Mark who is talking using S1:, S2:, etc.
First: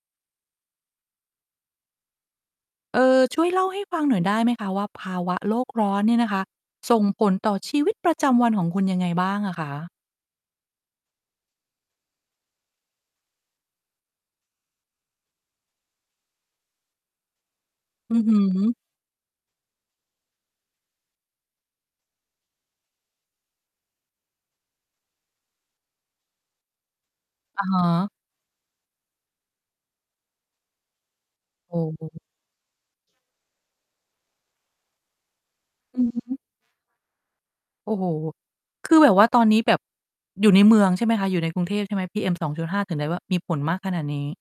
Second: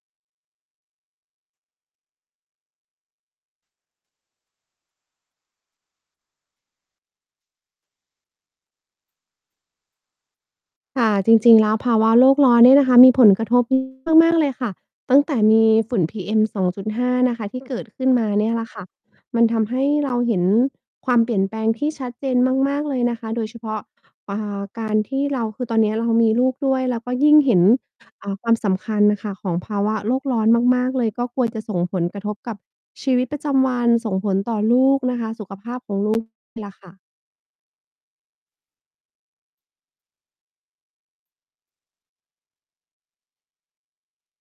S1: เอ่อ ช่วยเล่าให้ฟังหน่อยได้ไหมคะว่า ภาวะโลกร้อนเนี่ยนะคะ ส่งผลต่อชีวิตประจำวันของคุณยังไงบ้างอะคะ?
S2: ค่ะ จริง ๆ แล้วภาวะโรคร้อนเนี่ยนะคะ มีผลกระทบ [unintelligible] มาก ๆ เลยค่ะ ตั้งแต่มีฝุ่น PM2.5 นะคะที่เกิดขึ้น
S1: อือ
S2: มา
S1: ฮ
S2: เนี่ยแหละ
S1: ึ
S2: ค่ะ มันทำให้ เรา เห็นความเปลี่ยนแปลงที่ชัดเจนมาก ๆ เลยนะคะ โดยเฉพาะ อ่า การที่เรา คือตอนเนี้ยเรามีลูกด้วย เราก็ยิ่งเห็
S1: อ
S2: น
S1: ะฮะ
S2: อ่า ความสำคัญน่ะค่ะของภาวะโลกร้อนมาก ๆ เลย ก็ กลัว จะ
S1: โ
S2: ส
S1: อ้
S2: ่งผ
S1: โ
S2: ลกร
S1: ฮ
S2: ะทบกับชีวิตประจำวัน ส่งผลต่อลูกนะคะ สุขภาพขอ
S1: อ
S2: ง
S1: ือ
S2: ลู
S1: ฮ
S2: ก
S1: ึ
S2: ล่ะค่ะ
S1: โอ้โฮ คือแบบว่าตอนนี้แบบ อยู่ในเมืองใช่ไหมคะ? อยู่ในกรุงเทพใช่ไหม? PM2.5 ถึงได้ว่า มีผลมากขนาดนี้